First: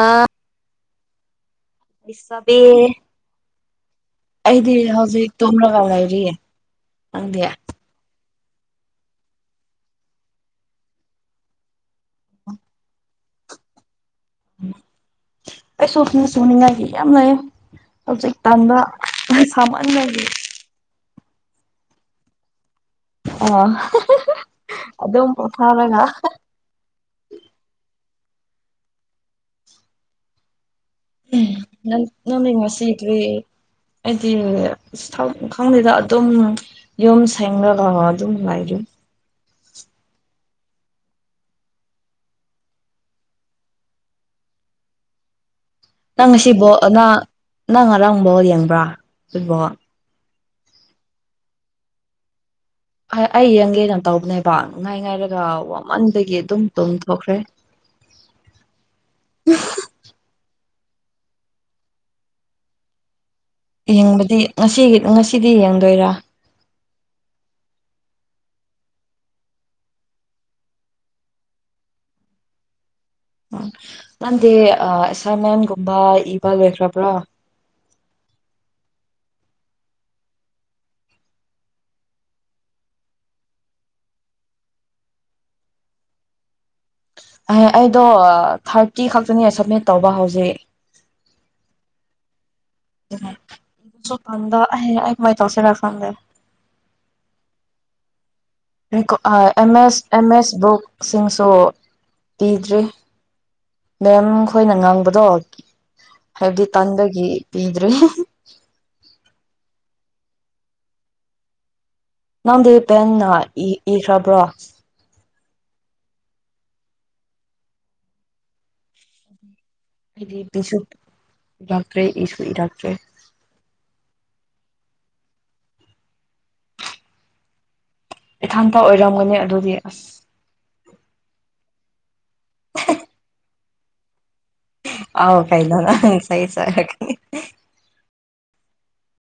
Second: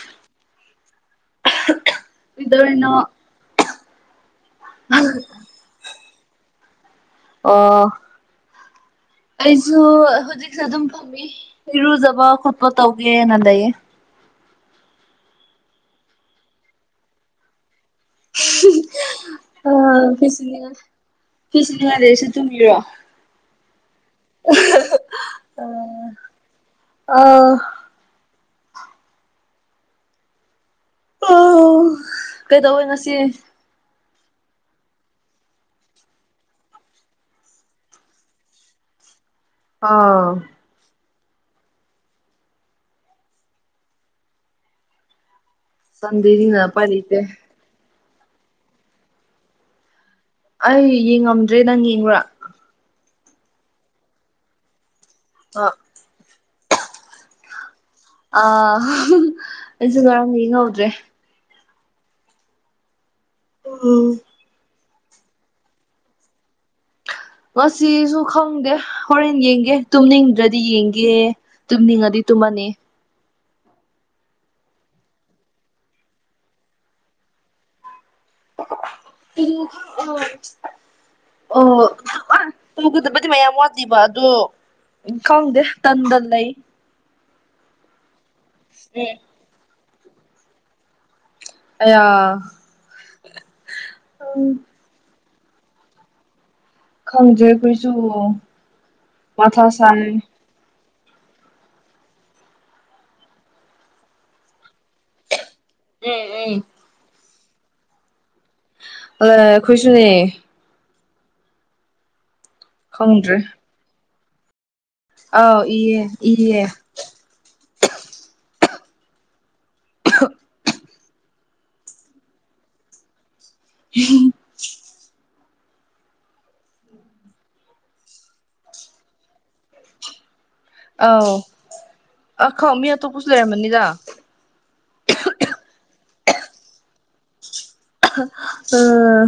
ꯑꯥ ꯏꯁ ꯑꯕꯦ ꯀꯩꯗꯧꯔꯤꯅꯣ ꯑꯩꯗꯤ ꯍꯧꯖꯤꯛ ꯇꯨꯝꯂꯒ ꯂꯩꯔꯤꯌꯦ ꯅꯪꯗꯤ ꯑꯣ ꯑꯩꯁꯨ ꯍꯨꯖꯤꯛꯁꯨꯦ ꯑꯗꯨꯝ ꯐꯝꯃꯤ ꯏꯔꯨꯖꯕ ꯈꯣꯠꯄ ꯇꯧꯒꯦꯅ ꯂꯩꯌꯦ ꯑꯩꯁꯨ ꯐꯤ ꯁꯨꯅꯤꯡꯉꯥꯏꯒꯤ ꯌꯥꯝ ꯂꯩꯌꯦ ꯍꯧꯖꯤꯛ ꯇꯟꯗ ꯁꯥꯃꯟꯕꯒꯤ [unintelligible] ꯐꯤ ꯁꯨꯅꯤꯡꯉꯥꯏ ꯂꯩꯁꯨ ꯇꯨꯝꯃꯤꯔꯣ ꯑ ꯑꯗꯨꯝ ꯄ꯭ꯔꯣꯐꯥꯜ ꯑꯣꯏꯅ ꯑ ꯎꯝ ꯑꯣ ꯅꯪ ꯅꯪꯅ ꯉꯁꯤ ꯀ꯭ꯔꯤ ꯑꯩꯗꯤ [unintelligible] ꯈꯪꯗꯦꯗ ꯑꯗꯨꯝ ꯌꯨꯝ ꯁꯦꯡꯔꯒ ꯑꯗꯨꯝ ꯂꯩꯔꯤ ꯑꯥ ꯆꯟꯗꯦ ꯅꯪꯁꯤꯕꯣ ꯑꯉꯥ ꯅꯪ ꯉꯔꯥꯡ ꯕꯣꯜ ꯌꯦꯡꯕ꯭ꯔꯥ ꯐꯨꯠꯕꯣꯜ ꯑꯩ ꯌꯦꯡꯉꯝꯗ꯭ꯔꯦ ꯅꯪ ꯌꯦꯡꯕ꯭ꯔꯥ ꯑ ꯑꯩ ꯌꯦꯡꯒꯦꯅ ꯇꯧꯕꯅꯦꯕ ꯅꯨꯡꯉꯥꯏ ꯉꯥꯏꯔꯒ ꯑ ꯋꯥꯃꯟꯕꯒꯤ ꯑꯗꯨꯝ ꯇꯨꯝꯊꯣꯛꯈ꯭ꯔꯦ ꯑ ꯑꯩꯖꯨ ꯉꯔꯥꯡ ꯌꯦꯡꯍꯧꯗ꯭ꯔꯦ ꯌꯦꯡꯕꯗꯤ ꯉꯁꯤꯒꯤ ꯉꯁꯤꯗꯤ ꯌꯦꯡꯗꯣꯏꯔꯥ ꯉꯁꯤꯁꯨ ꯈꯪꯗꯦ ꯍꯣꯔꯦꯟ ꯌꯦꯡꯒꯦ ꯇꯨꯝꯅꯤꯡꯗ꯭ꯔꯗꯤ ꯌꯦꯡꯒꯦ ꯇꯨꯝꯅꯤꯡꯉꯗꯤ ꯇꯨꯝꯃꯅꯤ ꯎ ꯅꯟꯗꯤ ꯑ ꯑꯦꯁꯥꯏꯟꯃꯦꯟꯒꯨꯝꯕ ꯏꯕ ꯂꯣꯏꯈ꯭ꯔꯕ꯭ꯔꯥ [unintelligible] ꯑꯣ ꯇꯧꯒꯗꯕꯗꯤ ꯃꯌꯥꯝ ꯋꯥꯂꯤꯕ ꯑꯗꯣ ꯈꯪꯗꯦ ꯇꯟꯗ ꯂꯩ ꯑꯍ ꯑꯩꯗꯣ ꯊꯥꯔꯇꯤ ꯈꯛꯇꯅꯦ ꯁꯕꯃꯤꯠ ꯇꯧꯕ ꯍꯧꯖꯤꯛ ꯑꯌꯥ ꯁꯨꯄꯥꯟꯗ ꯑꯩꯍꯦ ꯑꯩ ꯀꯃꯥꯏ ꯇꯧꯁꯤꯔ ꯈꯪꯗꯦ ꯈꯪꯗ꯭ꯔꯦ ꯈꯣꯏꯁꯨ ꯔꯤꯡꯀꯣ ꯑ ꯑꯦꯝ ꯃꯦꯁ ꯑꯦꯝ ꯃꯦꯁ ꯕꯨꯛꯁꯤꯡꯁꯨ ꯄꯤꯗ꯭ꯔꯤ ꯃꯦꯝ ꯈꯣꯏꯅ ꯉꯥꯡꯕꯗꯣ ꯍꯥꯏꯕꯗꯤ ꯇꯥꯟꯕꯒꯤ ꯄꯤꯗ꯭ꯔꯤ ꯑꯂ ꯈꯣꯏꯁꯨꯅꯦ ꯅꯪꯗꯤ ꯄꯦꯟꯅ ꯈꯪꯗ꯭ꯔꯦ ꯏ ꯏꯈ꯭ꯔꯕ꯭ꯔꯣ ꯑꯥꯎ ꯏꯌꯦ ꯏꯌꯦ [inaudible] ꯑꯩꯗꯤ ꯄꯤꯁꯨ ꯏꯔꯛꯇ꯭ꯔꯦ ꯏꯁꯨ ꯏꯔꯛꯇ꯭ꯔꯦ [unintelligible] ꯏꯊꯟꯇ ꯑꯣꯏꯔꯝꯒꯅꯤ ꯑꯗꯨꯗꯤ ꯑꯁ ꯑꯥꯎ ꯑꯈꯣ ꯃꯤ ꯑꯇꯣꯞꯃꯁꯨ ꯂꯩꯔꯝꯃꯅꯤꯗ ꯑꯥꯎ ꯀꯩꯅꯣ ꯅꯪ ꯆꯩ ꯆꯥꯒꯅꯤ ꯑ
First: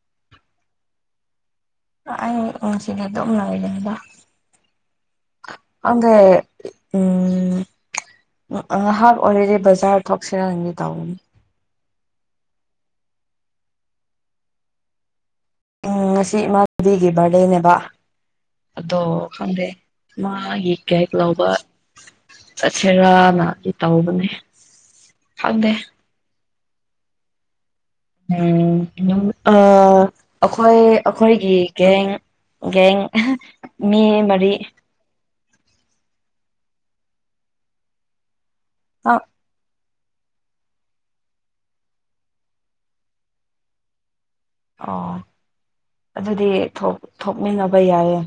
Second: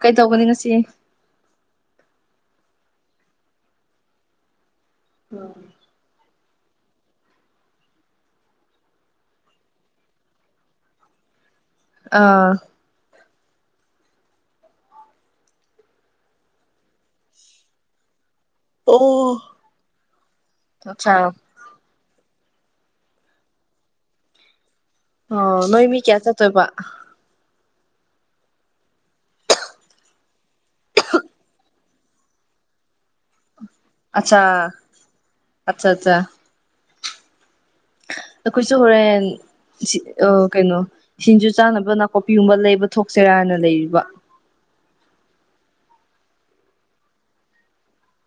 ꯀꯩ ꯇꯧꯒꯅꯤ ꯉꯁꯤ ꯑ ꯑꯩ ꯉꯁꯤꯗꯤ ꯑꯗꯨꯝ ꯂꯩꯒꯅꯤꯗ ꯑꯟꯗꯦ ꯎꯝ ꯍꯥꯐ ꯑꯣꯏꯔꯗꯤ ꯕꯖꯥꯔ ꯊꯣꯛꯁꯤꯔꯥ ꯍꯪꯒꯦ ꯇꯧꯕꯅꯤ ꯑꯥ ꯎꯝ ꯉꯁꯤ ꯏꯃꯥꯟꯅꯕꯤꯒꯤ ꯕꯥꯔꯗꯦꯅꯦꯕ ꯑꯗꯣ ꯑꯣ ꯈꯪꯗꯦ ꯃꯥꯒꯤ ꯀꯦꯛ ꯑꯠꯆꯥ ꯂꯥꯎꯕ ꯆꯠꯁꯦꯔꯥꯅꯗꯤ ꯇꯧꯕꯅꯦ ꯑꯣ ꯈꯪꯗꯦ ꯅꯣꯏ ꯃꯤ ꯀꯌꯥ ꯆꯠꯇꯣꯏꯕ ꯎꯝ ꯑꯥ ꯑꯈꯣꯏ ꯑꯈꯣꯏꯒꯤ ꯒꯦꯡ ꯒꯦꯡ ꯃꯤ ꯑꯆꯥ ꯃꯔꯤ ꯑꯆ ꯆ ꯑꯈꯣꯏꯁꯨ ꯑ ꯍꯣꯔꯦꯟ ꯁꯤ ꯑ ꯀꯩꯅꯣ ꯁꯤꯟꯖꯨ ꯆꯥꯅꯕ ꯅꯥꯀꯨꯞꯄꯤꯒꯨꯝꯕ ꯂꯩꯕ ꯊꯣꯛꯁꯤꯔꯥꯅ ꯂꯩꯔꯤꯕ ꯑꯣ ꯑꯗꯨꯗꯤ ꯊꯣꯛ ꯊꯣꯛꯃꯤꯟꯅꯕ ꯌꯥꯏꯌꯦ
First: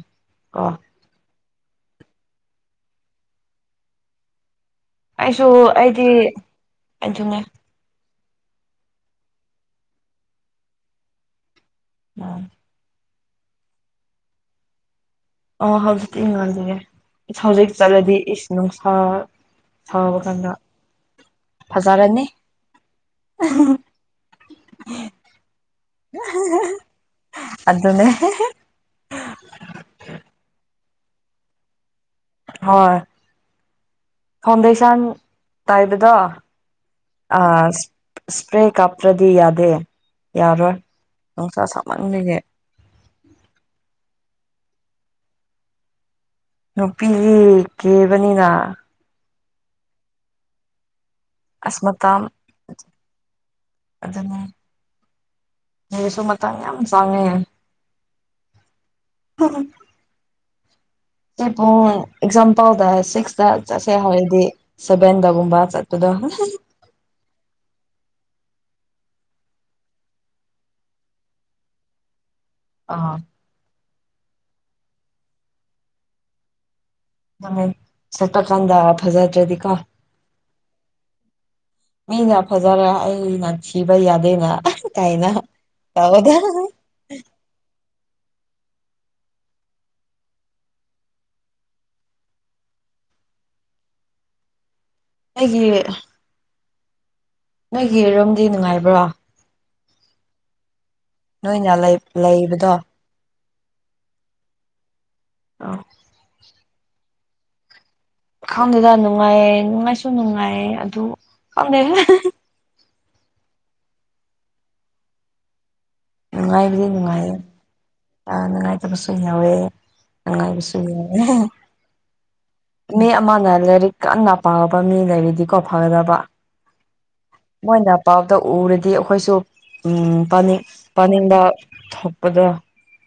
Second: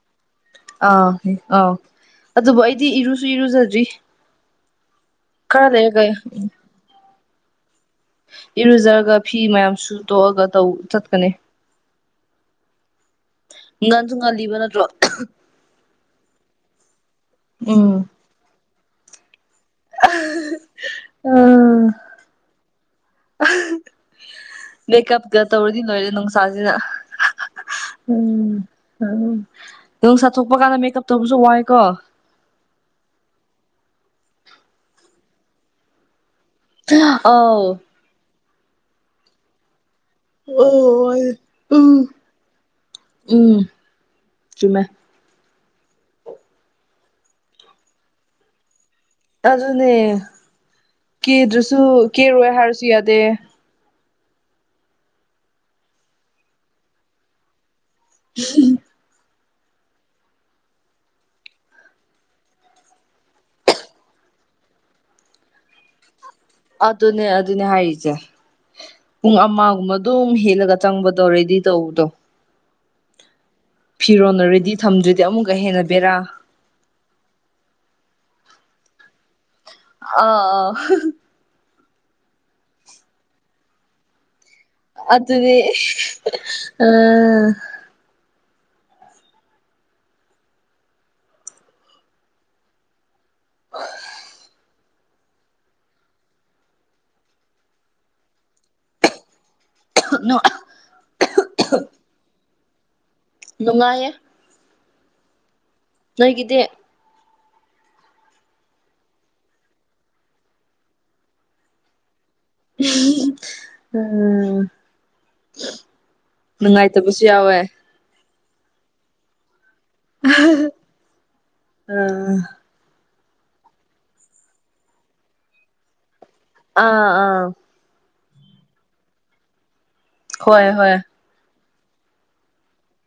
ꯀꯣ ꯑꯥ ꯑꯥꯎ ꯑꯗꯨꯕꯨ ꯑꯩꯗꯤ ꯏꯔꯨꯁꯨ ꯏꯔꯨꯖꯗ꯭ꯔꯤ ꯈꯔ ꯁꯨ ꯂꯩꯔꯒ ꯑꯩꯗꯤ ꯑꯗꯨꯅꯦ ꯏꯔꯨꯖꯔꯒ ꯐꯤ ꯃꯌꯥꯝ ꯁꯨ ꯇꯣꯛꯑꯒ ꯇꯧ ꯆꯠꯀꯅꯤ ꯎꯝ ꯉꯟꯖꯨ ꯉꯜꯂꯤꯕ ꯅꯠꯇ꯭ꯔꯣ ꯑꯣ ꯍꯧꯖꯤꯛꯇꯤ ꯉꯜꯂꯤꯒꯦ ꯍꯧꯖꯤꯛ ꯎꯝ ꯆꯠꯂꯗꯤ ꯏꯁ ꯅꯨꯡꯁꯥ ꯁꯥꯕ ꯀꯥꯟꯗ ꯐꯖꯔꯅꯤ ꯃꯦꯀꯞꯒ ꯇꯧꯔꯗꯤ ꯂꯣꯏꯔꯦ ꯅꯨꯡꯁꯥꯖꯤꯅ ꯑꯗꯨꯅꯦ ꯎꯝ ꯅꯣꯡꯁꯥ ꯊꯣꯛꯄ ꯀꯥꯟꯗ ꯃꯦꯛꯀꯞ ꯇꯧꯕꯁꯨ ꯋꯥꯏꯀꯣ ꯍꯣꯏ ꯐꯥꯎꯟꯗꯦꯁꯟ ꯇꯩꯕꯗꯣ ꯑ ꯑꯧ ꯁꯄ꯭ꯔꯦ ꯀꯥꯞꯇ꯭ꯔꯗꯤ ꯌꯥꯗꯦ ꯌꯥꯔꯣꯏ ꯑꯣ ꯅꯨꯡꯁꯥ ꯎꯝ ꯁꯥꯃꯟꯕꯒꯤ ꯎꯝ ꯆꯨꯝꯃꯦ ꯅꯨꯄꯤꯗꯤ ꯀꯦꯕꯅꯤꯅ ꯑꯗꯨꯅꯦ ꯑꯁ ꯀꯦꯗ꯭ꯔꯁꯨ ꯀꯦꯔꯣꯏ ꯍꯥꯏꯔꯁꯨ ꯌꯥꯗꯦ ꯑꯗꯨꯅꯦ ꯁꯤꯗꯁꯨ ꯃꯇꯝ ꯌꯥꯝ ꯆꯥꯡꯉꯦ [unintelligible] [unintelligible] ꯄꯨꯡ ꯑꯦꯛꯖꯥꯝꯄꯜꯗ ꯁꯤꯛꯁꯇ ꯆꯠꯁꯦ ꯍꯥꯏꯔꯗꯤ ꯁꯕꯦꯟꯗꯕꯒꯨꯝꯕ ꯆꯠꯄꯗꯣ ꯑꯗꯨꯅꯦ ꯑꯗꯨꯅꯦ ꯍꯥꯏꯔꯤꯖꯦ ꯄꯨꯡ ꯑꯃꯒꯨꯝꯕ ꯑꯗꯨꯝ ꯍꯦꯜꯂꯒ ꯆꯪꯕꯗꯣ ꯔꯦꯗꯤ ꯇꯧꯕꯗꯣ ꯑꯥ ꯐꯤꯔꯣꯟꯅ ꯔꯦꯗꯤ ꯊꯝꯗ꯭ꯔꯤꯗꯤ ꯑꯃꯨꯛꯀ ꯍꯦꯟꯅ ꯕꯦꯔꯥ ꯃꯅꯦ ꯁꯦꯠꯄ ꯀꯥꯟꯗ ꯐꯖꯗ꯭ꯔꯗꯤꯀꯣ ꯑ ꯑ ꯃꯤꯅ ꯐꯖꯔꯦ ꯑꯩꯅ ꯊꯤꯕ ꯌꯥꯗꯦꯅ ꯀꯥꯏꯅ ꯑꯗꯨꯗꯤ ꯇꯧꯕꯗ ꯑ [inaudible] ꯑꯩꯒꯤ ꯅꯣꯏꯒꯤ ꯔꯨꯝꯗꯤ ꯅꯨꯡꯉꯥꯏꯕ꯭ꯔꯣ ꯅꯨꯡ ꯅꯣꯏꯅ ꯂꯩꯕꯗꯣ ꯅꯨꯡꯉꯥꯏꯌꯦ ꯑꯥ ꯅꯣꯏꯒꯤꯗꯤ ꯈꯪꯗꯦꯗ ꯅꯨꯡꯉꯥꯏꯌꯦ ꯅꯨꯡꯉꯥꯏꯁꯨ ꯅꯨꯡꯉꯥꯏꯌꯦ ꯑꯗꯨ ꯈꯪꯗꯦ [unintelligible] ꯅꯨꯡꯉꯥꯏꯇꯕꯁꯨ ꯌꯥꯎꯋꯦ ꯑ ꯅꯨꯡꯉꯥꯏꯇꯕꯁꯨ ꯌꯥꯎꯋꯦ ꯅꯨꯡꯉꯥꯏꯕꯁꯨ ꯌꯥꯎꯋꯦ ꯑ ꯃꯤ ꯑꯃꯅ ꯂꯥꯏꯔꯤꯛ ꯀꯟꯅ ꯄꯥꯕ ꯃꯤ ꯂꯩꯔꯤꯗꯤꯀꯣ ꯐꯒꯗꯕ ꯑꯥ ꯑꯥ ꯃꯣꯏꯅ ꯄꯥꯕꯗꯣ ꯎꯔꯗꯤ ꯑꯈꯣꯏꯁꯨ ꯎꯝ ꯄꯥꯅꯤꯡ ꯍꯣꯏ ꯍꯣꯏ ꯄꯥꯅꯤꯡꯕ ꯊꯣꯛꯄꯗ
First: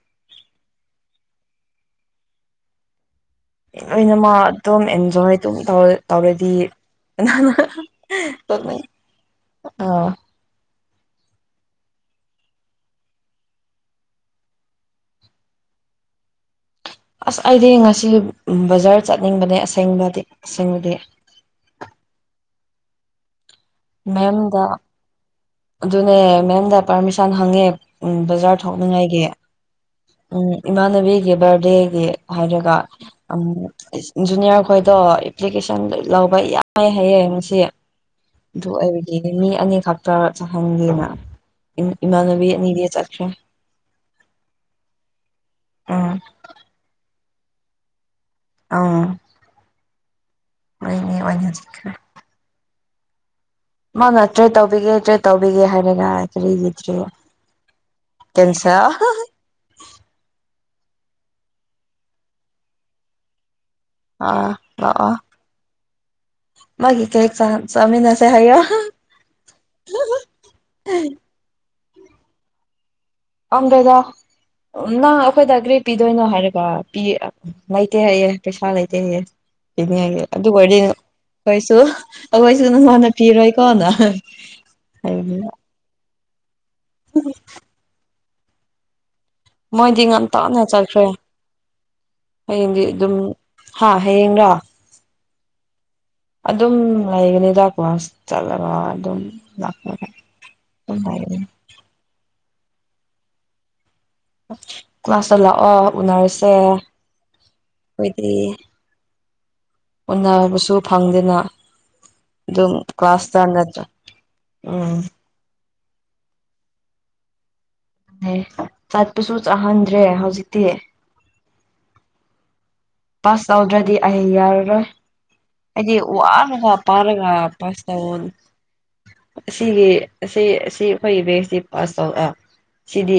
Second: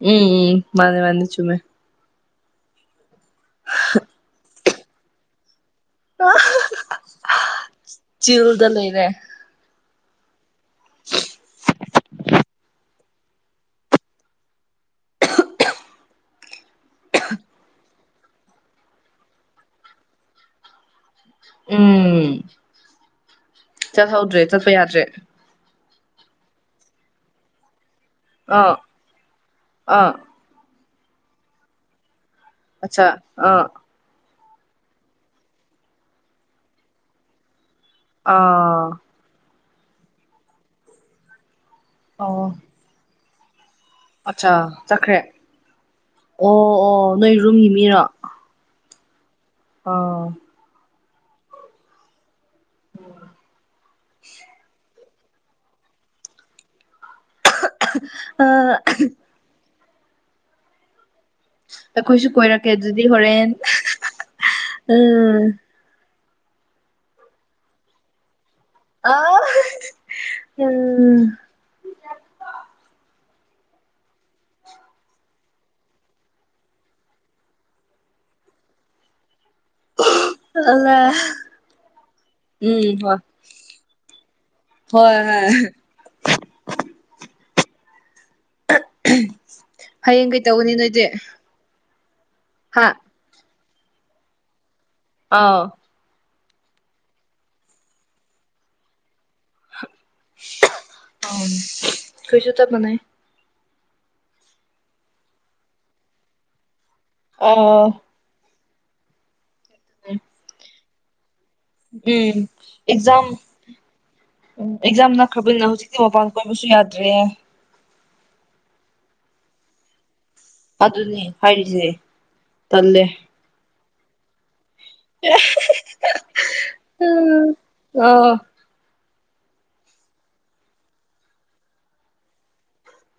ꯎꯝ ꯎꯝ ꯃꯥꯅꯦ ꯃꯥꯅꯦ ꯆꯨꯝꯃꯦ ꯑꯩꯅ ꯃꯥ ꯗꯣꯝ ꯑꯦꯟꯖꯣꯏ ꯑꯗꯨꯝ ꯇꯧꯋꯦ ꯇꯧꯔꯗꯤ ꯅꯅꯥ ꯆꯤꯜꯗ ꯇꯣꯠꯅꯩ ꯂꯩꯔꯦ ꯑꯥ [inaudible] ꯑꯁ ꯑꯩꯗꯤ ꯉꯁꯤ ꯕꯖꯥꯔ ꯆꯠꯅꯤꯡꯕꯅꯦ ꯑꯁꯦꯡꯕꯗꯤ ꯑꯁꯦꯡꯕꯗꯤ ꯎꯝ ꯆꯠꯍꯧꯗ꯭ꯔꯦ ꯆꯠꯄ ꯃꯦꯝꯗ ꯌꯥꯗ꯭ꯔꯦ ꯑꯗꯨꯅꯦ ꯃꯦꯝꯗ ꯄꯥꯔꯃꯤꯁꯟ ꯍꯪꯉꯦ ꯕꯖꯥꯔ ꯑꯥ ꯊꯣꯛꯅꯤꯉꯥꯏꯒꯤ ꯑꯥ ꯎꯝ ꯏꯃꯥꯟꯅꯕꯤꯒꯤ ꯕꯥꯔꯗꯦꯒꯤ ꯍꯥꯏꯔꯒ ꯑꯠꯆꯥ ꯑꯃꯨ ꯑꯥ ꯖꯨꯅꯤꯌꯥꯔ ꯈꯣꯏꯗꯣ ꯑꯦꯄ꯭ꯂꯤꯀꯦꯁꯟ ꯂꯧꯕ ꯌꯥꯏ ꯍꯥꯏꯌꯦ ꯉꯁꯤ ꯑꯗꯨ ꯑꯥ ꯑꯩ ꯒꯤꯗꯤ ꯃꯤ ꯑꯅꯤ ꯈꯛꯇ ꯆꯠꯍꯟꯒꯦꯅ ꯑꯣ ꯏꯃꯥꯟꯅꯕꯤ ꯑꯅꯤꯗꯤ ꯆꯠꯈ꯭ꯔꯦ ꯑꯠꯆꯥ ꯆꯠꯈ꯭ꯔꯦ ꯎꯝ ꯑꯣ ꯑꯣ ꯅꯣꯏ ꯔꯨꯝꯒꯤ ꯃꯤꯔꯥ ꯑ ꯑꯥ [unintelligible] ꯃꯥꯅ ꯇ꯭ꯔꯦꯠ ꯇꯧꯕꯤꯒꯦ ꯇ꯭ꯔꯦꯠ ꯇꯧꯕꯤꯒꯦ ꯍꯥꯏꯔꯒ ꯀꯔꯤ ꯂꯩꯇ꯭ꯔꯤꯕ ꯑ ꯀꯦꯟꯁꯦꯜ ꯑꯩꯈꯣꯏꯁꯨ ꯀꯣꯏꯔꯛꯀꯦ ꯑꯗꯨꯗꯤ ꯍꯣꯔꯦꯟ ꯑꯥ ꯂꯥꯛꯑꯣ ꯎꯝ ꯃꯥꯒꯤ ꯀꯦ ꯆꯥ ꯆꯥꯃꯤꯟꯅꯁꯦ ꯍꯥꯏꯌꯣ ꯑ ꯎꯝ ꯑꯪꯗꯦꯗꯥ ꯅꯪ ꯑꯩꯈꯣꯏꯗ ꯀ꯭ꯔꯤ ꯄꯤꯗꯣꯏꯅꯣ ꯍꯥꯏꯔꯒ ꯄꯤ ꯂꯩꯇꯦ ꯍꯥꯏꯌꯦ ꯄꯩꯁꯥ ꯂꯩꯇꯦ ꯍꯥꯏꯌꯦ ꯄꯤꯅꯤꯉꯥꯏꯒꯤ ꯑꯗꯨ ꯑꯣꯏꯔꯗꯤ ꯅꯪ ꯑꯜꯂ ꯈꯣꯏꯁꯨ ꯑꯈꯣꯏꯁꯨ ꯎꯝ ꯅꯪꯉꯣꯟꯅ ꯍꯣꯏ ꯄꯤꯔꯣꯏꯀꯣꯅ ꯍꯣꯏ ꯍꯥꯏꯕꯅꯦꯕ ꯍꯣꯏ [inaudible] [unintelligible] ꯃꯣꯏꯗꯤ ꯍꯌꯦꯡ ꯀꯩ ꯉꯟꯇꯥꯅ ꯇꯧꯒꯅꯤ ꯅꯣꯏꯗꯤ ꯆꯠꯈ꯭ꯔꯦ ꯍꯌꯦꯡꯒꯤ ꯍꯥ ꯑꯗꯨꯝ ꯍꯥ ꯍꯌꯦꯡꯔ ꯑꯥ ꯑꯗꯨꯝ ꯂꯩꯒꯅꯤꯗꯥ ꯀ꯭ꯂꯥꯁ ꯆꯠꯂꯒ ꯑꯗꯨꯝ ꯂꯥꯛꯄ ꯈꯣꯏꯁꯨ ꯆꯞ ꯃꯥꯅꯩ ꯀ꯭ꯂꯥꯁꯇ ꯂꯥꯛꯑꯣ ꯎꯅꯔꯁꯦ ꯑ ꯈꯣꯏꯗꯤ ꯎꯅꯕꯁꯨ ꯐꯪꯗꯅ ꯎꯝ ꯑꯦꯛꯖꯥꯝ ꯎꯝ ꯑꯦꯛꯖꯥꯝ ꯅ ꯈꯕꯜꯅ ꯍꯧꯖꯤꯛꯇꯤ ꯃꯄꯥꯟ ꯀꯣꯏꯕꯁꯨ ꯌꯥꯗ꯭ꯔꯦ ꯂꯩ ꯆꯠꯄꯁꯨ ꯆꯥꯠꯍꯟꯗ꯭ꯔꯦ ꯍꯧꯖꯤꯛꯇꯤ ꯑꯗꯨꯅꯦ ꯍꯥꯏꯔꯤꯁꯦ ꯇꯜꯂꯦ ꯄꯥꯁ ꯇꯧꯗ꯭ꯔꯗꯤ ꯑꯩ ꯌꯥꯔꯔꯣꯏ [unintelligible] ꯑꯩꯗꯤ ꯋꯥꯔꯒ ꯑ ꯄꯥꯔꯒ ꯄꯥꯁ ꯇꯧ ꯑꯥ ꯑꯁꯤꯒꯤ ꯑꯁꯤ ꯑꯁꯤ ꯑꯈꯣꯏꯒꯤ ꯕꯦꯁꯁꯤ ꯄꯥꯁ ꯇꯧ ꯑꯥ ꯁꯤꯗꯤ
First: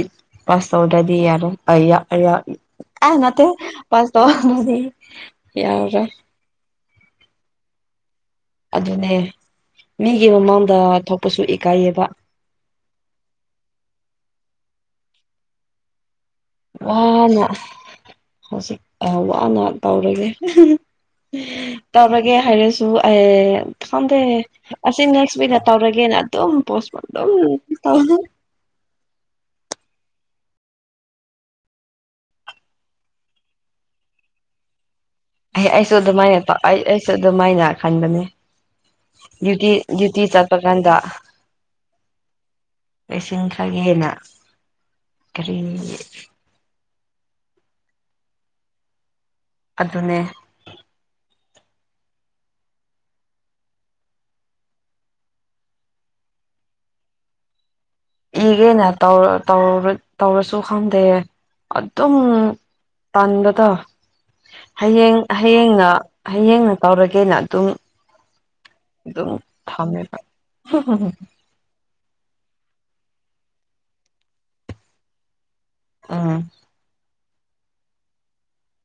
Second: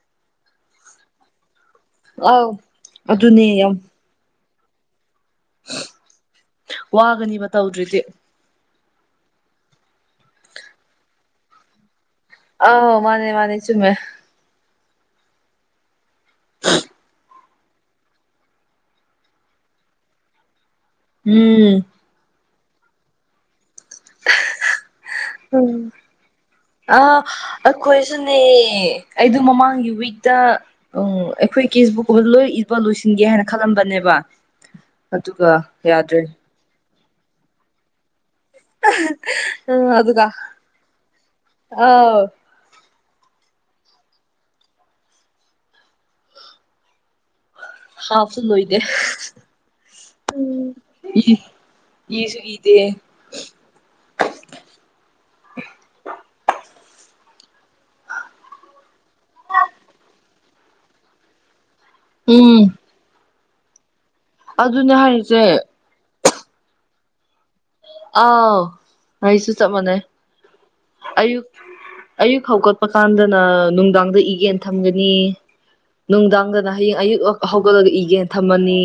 ꯄꯥꯁ ꯇꯧꯗ꯭ꯕꯗꯤ ꯌꯥꯔꯣꯢ [unintelligible] ꯌꯥ ꯑꯥꯎ ꯌꯥ ꯅꯠꯇꯦ ꯑꯗꯨꯅꯦ ꯌꯥꯝ ꯄꯥꯁ [unintelligible] ꯌꯥꯎꯔꯣꯢ ꯋꯥꯒꯅꯤꯕ ꯇꯧꯗ꯭ꯔꯗꯤ ꯑꯗꯨꯅꯦ ꯃꯤꯒꯤ ꯃꯃꯥꯡꯗ ꯊꯣꯛꯄꯁꯨ ꯏꯀꯥꯏꯌꯦꯕ ꯑꯧ ꯃꯥꯅꯦ ꯃꯥꯅꯦ ꯆꯨꯝꯃꯦ ꯋꯥꯅ ꯍꯧꯖꯤꯛ ꯑꯥ ꯋꯥꯅ ꯇꯧꯔꯤꯅꯦ [unintelligible] ꯎꯝ ꯇꯧꯔꯒꯦ ꯍꯥꯏꯔꯁꯨ ꯑꯦ ꯈꯪꯗꯦ ꯑꯁꯤ ꯅꯦꯛꯁ ꯑꯣꯢꯅ ꯇꯧꯔꯒꯦꯅ ꯑꯗꯨꯝ ꯄꯣꯁꯄꯣꯟ ꯑꯥ ꯑꯗꯨꯝ ꯇꯧ ꯑꯩꯗꯨ ꯃꯃꯥꯡꯒꯤ ꯋꯤꯛꯇ ꯎ ꯑꯩꯈꯣꯏ ꯀꯦꯁꯕꯨꯛꯀꯨꯝꯕꯗ ꯂꯣꯏ ꯏꯕ ꯂꯣꯏꯁꯤꯟꯒꯦ ꯍꯥꯏꯅ ꯈꯜꯂꯝꯕꯅꯦꯕ ꯑꯗꯨꯒ ꯑꯩ ꯑꯩꯁꯨ ꯌꯥꯗ꯭ꯔꯦ ꯑꯗꯨꯃꯥꯏꯅ [unintelligible] ꯑꯩ ꯑꯩꯁꯨ ꯑꯗꯨꯃꯥꯏꯅ ꯈꯟꯕꯅꯤ ꯗ꯭ꯌꯨꯇꯤ ꯑ ꯗ꯭ꯌꯨꯇꯤ ꯑꯗꯨꯒ ꯆꯠꯄ ꯒꯥꯟꯗ ꯑꯥꯎ ꯄꯤꯁꯤꯟꯈ꯭ꯔꯒꯦꯅ ꯀꯔꯤ ꯍꯥꯥꯐꯁꯨ ꯂꯣꯏꯗꯦ ꯑꯗꯨꯅꯦ ꯏ ꯏꯁꯨꯨ ꯏꯗꯦ ꯏꯒꯦꯅꯧ ꯇꯧꯔ ꯇꯧꯔ ꯇꯧꯔꯁꯨ ꯈꯪꯗꯦ ꯑꯗꯨꯝ ꯎꯝ ꯇꯟꯕꯗꯣ ꯑꯗꯨꯅꯦ ꯍꯌꯦꯡ ꯍꯥꯏꯔꯤꯁꯦ ꯍꯌꯦꯡꯅ ꯍꯌꯦꯡꯅ ꯇꯧꯔꯒꯦꯅ ꯑꯗꯨꯝ ꯑꯥꯎ ꯑꯗꯨꯝ ꯑꯩꯁꯨ ꯆꯞ ꯃꯥꯟꯅꯩ ꯊꯝꯃꯦꯕ ꯑꯌꯨꯛ ꯑꯌꯨꯛ ꯍꯧꯒꯠꯄ ꯀꯥꯟꯗꯅ ꯅꯨꯡꯗꯥꯡꯗ ꯏꯒꯦꯅ ꯊꯝꯒꯅꯤ ꯎꯝ ꯅꯨꯡꯗꯥꯡꯗꯅ ꯍꯌꯦꯡ ꯑꯌꯨꯛ [unintelligible] ꯍꯧꯒꯠꯂꯒ ꯏꯒꯦꯅ ꯊꯝꯃꯅꯤ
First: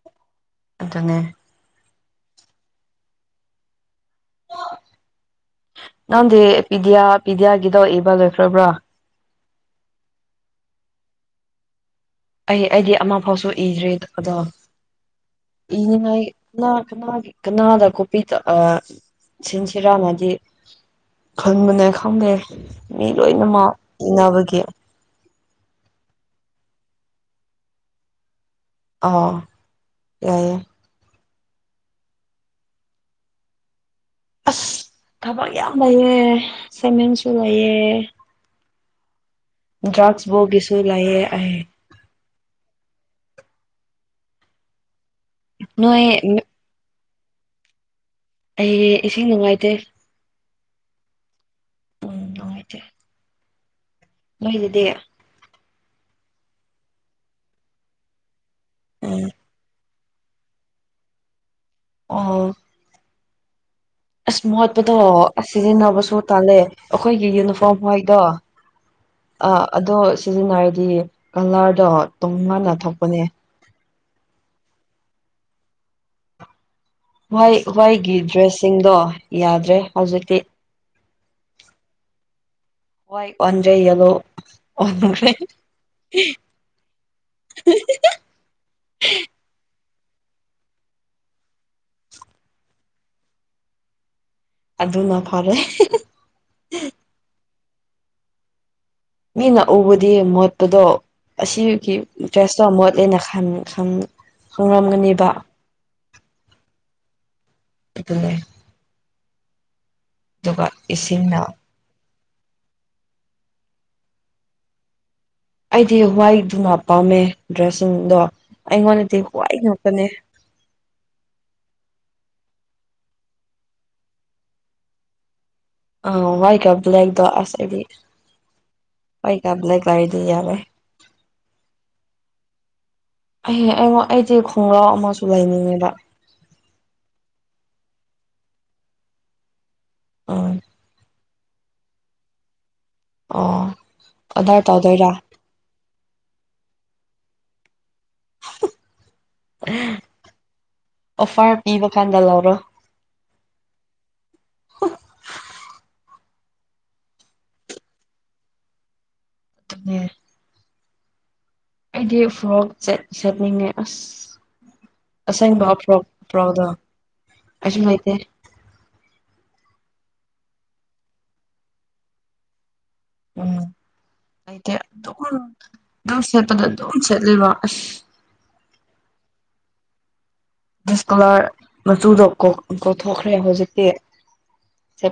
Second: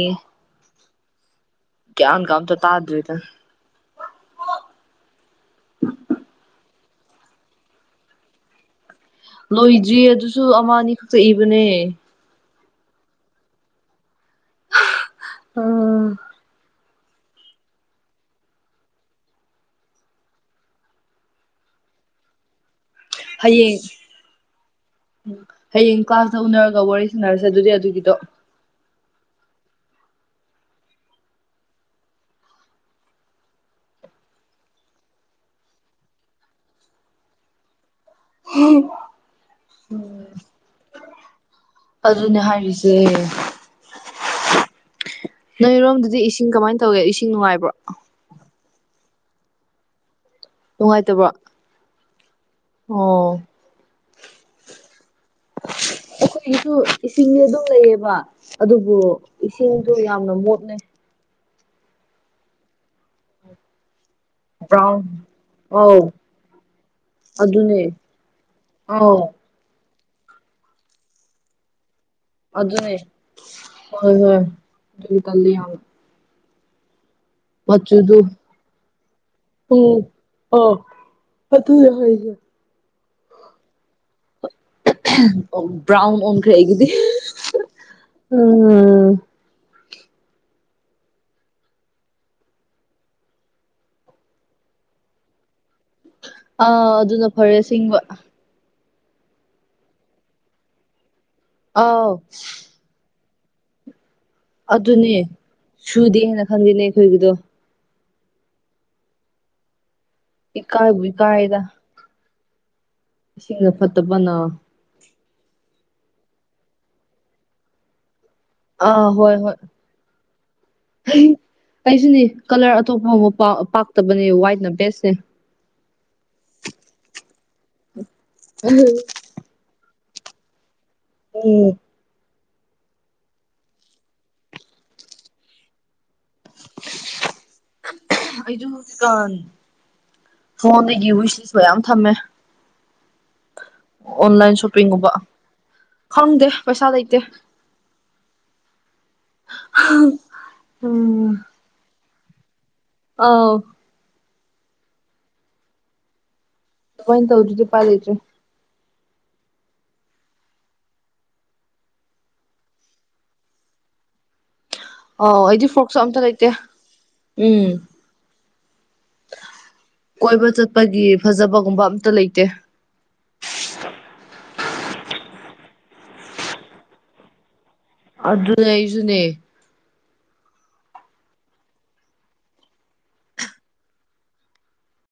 ꯑꯗꯨꯅꯤ ꯒ꯭ꯌꯥꯟꯒ ꯑꯝꯇ ꯇꯥꯗ꯭ꯔꯦꯗ [unintelligible] ꯅꯪꯗꯤ ꯄꯤꯗꯤꯌꯥ ꯄꯤꯗꯤꯌꯥꯒꯤꯗꯣ ꯏꯕ ꯂꯣꯏꯈ꯭ꯔꯕ꯭ꯔꯥ ꯂꯣꯏꯗ꯭ꯔꯤꯌꯦ ꯑꯗꯨꯁꯨ ꯑꯃ ꯑꯅꯤ ꯈꯛꯇ ꯏꯕꯅꯦ ꯑꯩ ꯑꯩꯗꯤ ꯑꯃ ꯐꯥꯎꯁꯨ ꯏꯗ꯭ꯔꯤ ꯑꯗꯣ ꯑꯥ ꯏꯅꯤꯡꯉꯥꯏ ꯉꯥꯛ ꯀꯅꯥꯒꯤ ꯀꯅꯥꯗ ꯀꯣꯞꯄꯤ ꯇꯧ ꯑꯥ ꯁꯤꯟꯁꯤꯔꯥꯅꯗꯤ ꯈꯟꯕꯅꯦ ꯈꯪꯗꯦ ꯃꯤ ꯂꯣꯏꯅꯃꯛ ꯍꯌꯦꯡ ꯏꯅꯥꯕꯒꯤ ꯍꯌꯦꯡ ꯀ꯭ꯂꯥꯁꯇ ꯎꯅꯔꯒ ꯋꯥꯔꯤ ꯁꯥꯟꯅꯔꯁꯦ ꯑꯗꯨꯗꯤ ꯑꯗꯨꯒꯤꯗꯣ ꯑꯣ ꯌꯥꯏꯌꯦ ꯑꯁ ꯊꯕꯛ ꯌꯥꯝ ꯂꯩꯌꯦ ꯑꯦꯁꯥꯢꯃꯦꯟꯁꯨ ꯂꯩꯌꯦ [unintelligible] ꯗ꯭ꯔꯒꯁꯕꯣꯜꯒꯤ ꯁꯨꯨ ꯂꯩꯌꯦ ꯑꯩ ꯑꯗꯨꯅꯦ ꯍꯥꯏꯔꯤꯁꯦ ꯅꯣꯏ ꯅꯣꯏꯔꯣꯝꯗꯗꯤ ꯏꯁꯤꯡ ꯀꯃꯥꯏꯟ ꯇꯧꯋꯦ ꯏꯁꯤꯡ ꯅꯨꯡꯉꯥꯏꯕ꯭ꯔꯣ ꯑꯩ ꯏꯁꯤꯡ ꯅꯨꯡꯉꯥꯏꯇꯦ ꯅꯨꯡꯉꯥꯏꯇꯕ꯭ꯔꯣ ꯎꯝ ꯑꯣ ꯃꯣꯏꯗꯤꯗꯤ ꯑꯩꯈꯣꯏꯒꯤꯁꯨ ꯏꯁꯤꯡꯗꯤ ꯑꯗꯨꯝ ꯂꯩꯌꯦꯕ ꯑꯗꯨꯕꯨ ꯎꯝ ꯏꯁꯤꯡ ꯑꯗꯨ ꯌꯥꯝꯅ ꯃꯣꯠꯅꯦ ꯑꯣ ꯑꯁ ꯃꯣꯠꯄꯗꯣ ꯕ꯭ꯔꯥꯎꯟ ꯑꯁ ꯑꯧ ꯁꯤꯖꯤꯟꯅꯕꯁꯨ ꯇꯜꯂꯦ ꯑꯈꯣꯏꯒꯤ ꯌꯨꯅꯤꯐꯣꯔꯝ ꯑꯗꯨꯅꯦ ꯍꯥꯏꯗꯣ ꯑꯧ ꯑ ꯑꯗꯣ ꯁꯤꯖꯤꯟꯅꯔꯗꯤ ꯀꯂꯔꯗꯣ ꯇꯣꯉꯥꯟꯅ ꯑꯗꯨꯅꯦ ꯊꯣꯛꯄꯅꯦ ꯍꯣꯏ ꯍꯣꯏ ꯑꯗꯨ ꯇꯜꯂꯤ ꯌꯥꯝꯅ ꯍꯣꯏ ꯍꯣꯏꯒꯤ ꯃꯆꯨꯗꯨ ꯗ꯭ꯔꯦꯁꯁꯤꯡꯗꯣ ꯌꯥꯗ꯭ꯔꯦ ꯍꯧꯖꯤꯛꯇꯤ ꯑꯇꯨꯅꯦ ꯍꯥꯏꯖꯦ ꯋꯥꯏꯠ ꯑꯣꯟꯗ꯭ꯔꯦ ꯌꯦꯂꯣ ꯑꯣꯟꯒ꯭ꯔꯦ ꯕ꯭ꯔꯥꯎꯟ ꯑꯣꯟꯈ꯭ꯔꯦ ꯑꯩꯒꯤꯗꯤ ꯑꯗꯨꯅ ꯐꯔꯦ ꯑꯥ ꯑꯗꯨꯅ ꯐꯔꯦ ꯑꯁꯦꯡꯕ ꯃꯤꯅ ꯎꯕꯨꯗꯤ ꯃꯣꯠꯄꯗꯣ ꯑꯁꯤꯒꯤ ꯑꯥꯎ ꯗ꯭ꯔꯦꯁꯇꯣ ꯃꯣꯠꯂꯦꯅ ꯈꯟ ꯈꯟ ꯑꯗꯨꯅꯦ ꯈꯪꯔꯝꯒꯅꯦꯕ ꯁꯨꯗꯦ ꯍꯥꯏꯅ ꯈꯜꯂꯦꯅꯦ ꯑꯩꯈꯣꯏꯒꯤꯗꯣ ꯑꯗꯨꯅꯦ ꯑꯗꯨꯒ ꯏꯀꯥꯏꯕꯨ ꯏꯁꯤꯡꯅ ꯏꯀꯥꯏꯗ ꯏꯁꯤꯡꯅ ꯐꯠꯇꯕꯅ ꯑꯩꯗꯤ ꯍ꯭ꯋꯥꯏ ꯗꯨꯅ ꯄꯥꯝꯃꯦ ꯗ꯭ꯔꯦꯁꯁꯤꯡꯗꯣ ꯑꯥ ꯑꯩꯉꯣꯟꯗꯗꯤ ꯍꯣꯏ ꯍ꯭ꯋꯥꯏ ꯍꯣꯏ ꯉꯥꯛꯇꯅꯦ ꯑꯩꯁꯨꯅꯤ ꯀꯂꯔ ꯑꯇꯣꯞꯄꯕꯨ ꯄ ꯄꯥꯛꯇꯕꯅꯦ ꯋꯥꯏꯠꯅ ꯕꯦꯁꯅꯦ ꯑꯥ ꯋꯥꯏꯠꯀ ꯕ꯭ꯂꯦꯛꯗꯣ ꯑꯁ ꯑꯩꯗꯤ ꯋꯥꯏꯠꯀ ꯕ꯭ꯂꯦꯛ ꯂꯩꯔꯗꯤ ꯌꯥꯔꯦ ꯎꯝ ꯑꯩꯍꯦ ꯑꯩꯉ ꯑꯩꯖꯦ ꯈꯣꯡꯒ꯭ꯔꯥꯎ ꯑꯃꯁꯨ ꯂꯩꯅꯤꯡꯉꯦꯕ ꯑꯩꯖꯨꯀꯥꯟ ꯎꯝ ꯐꯣꯟꯗꯒꯤ ꯋꯤꯁꯂꯤꯁ ꯃꯌꯥꯝ ꯊꯝꯃꯦ ꯑꯣ ꯑꯣꯟꯂꯥꯏꯟ ꯑꯣꯗꯔ ꯇꯧꯗꯣꯏꯔꯥ ꯁꯣꯞꯄꯤꯡꯒꯨꯝꯕ ꯈꯪꯗꯦ ꯄꯩꯁꯥ ꯂꯩꯇꯦ ꯎꯝ ꯑꯣꯐꯔ ꯄꯤꯕ ꯀꯥꯟꯗ ꯂꯧꯔꯣ ꯑꯥꯎ ꯗꯨꯃꯥꯏ ꯇꯧꯗ꯭ꯔꯗꯤ ꯎꯄꯥꯏ ꯂꯩꯇ꯭ꯔꯦ [unintelligible] ꯑꯩꯗꯤ ꯐ꯭ꯔꯣꯛ ꯆꯦꯠ ꯁꯦꯠꯅꯤꯡꯉꯦ ꯑꯁ ꯑꯥꯎ ꯑꯩꯗꯤ ꯑꯁꯦꯡꯕ ꯐ꯭ꯔꯣꯛꯁꯨ ꯐ꯭ꯔꯣꯛ ꯑꯝꯇ ꯂꯩꯇꯦ ꯄ꯭ꯔꯥꯎꯗꯣ ꯎꯝ ꯑꯩꯁꯨ ꯂꯩꯇꯦ ꯀꯣꯏꯕ ꯆꯠꯄꯒꯤ ꯐꯖꯕꯒꯨꯝꯕ ꯑꯝꯇ ꯂꯩꯇꯦ ꯎꯝ ꯂꯩꯇꯦ ꯑꯗꯨꯝ ꯗꯨꯝ ꯁꯦꯠꯄꯗ ꯑꯗꯨꯝ ꯁꯦꯠꯂꯤꯔꯣ ꯑꯁ ꯑꯗꯨꯅꯦ ꯑꯩꯁꯨꯅꯦ ꯗꯤꯁꯀꯂꯔ ꯃꯆꯨꯗꯣ ꯀꯣꯛ ꯀꯣꯛꯊꯣꯛꯈ꯭ꯔꯦ ꯍꯧꯖꯤꯛꯇꯤ ꯁꯦꯠ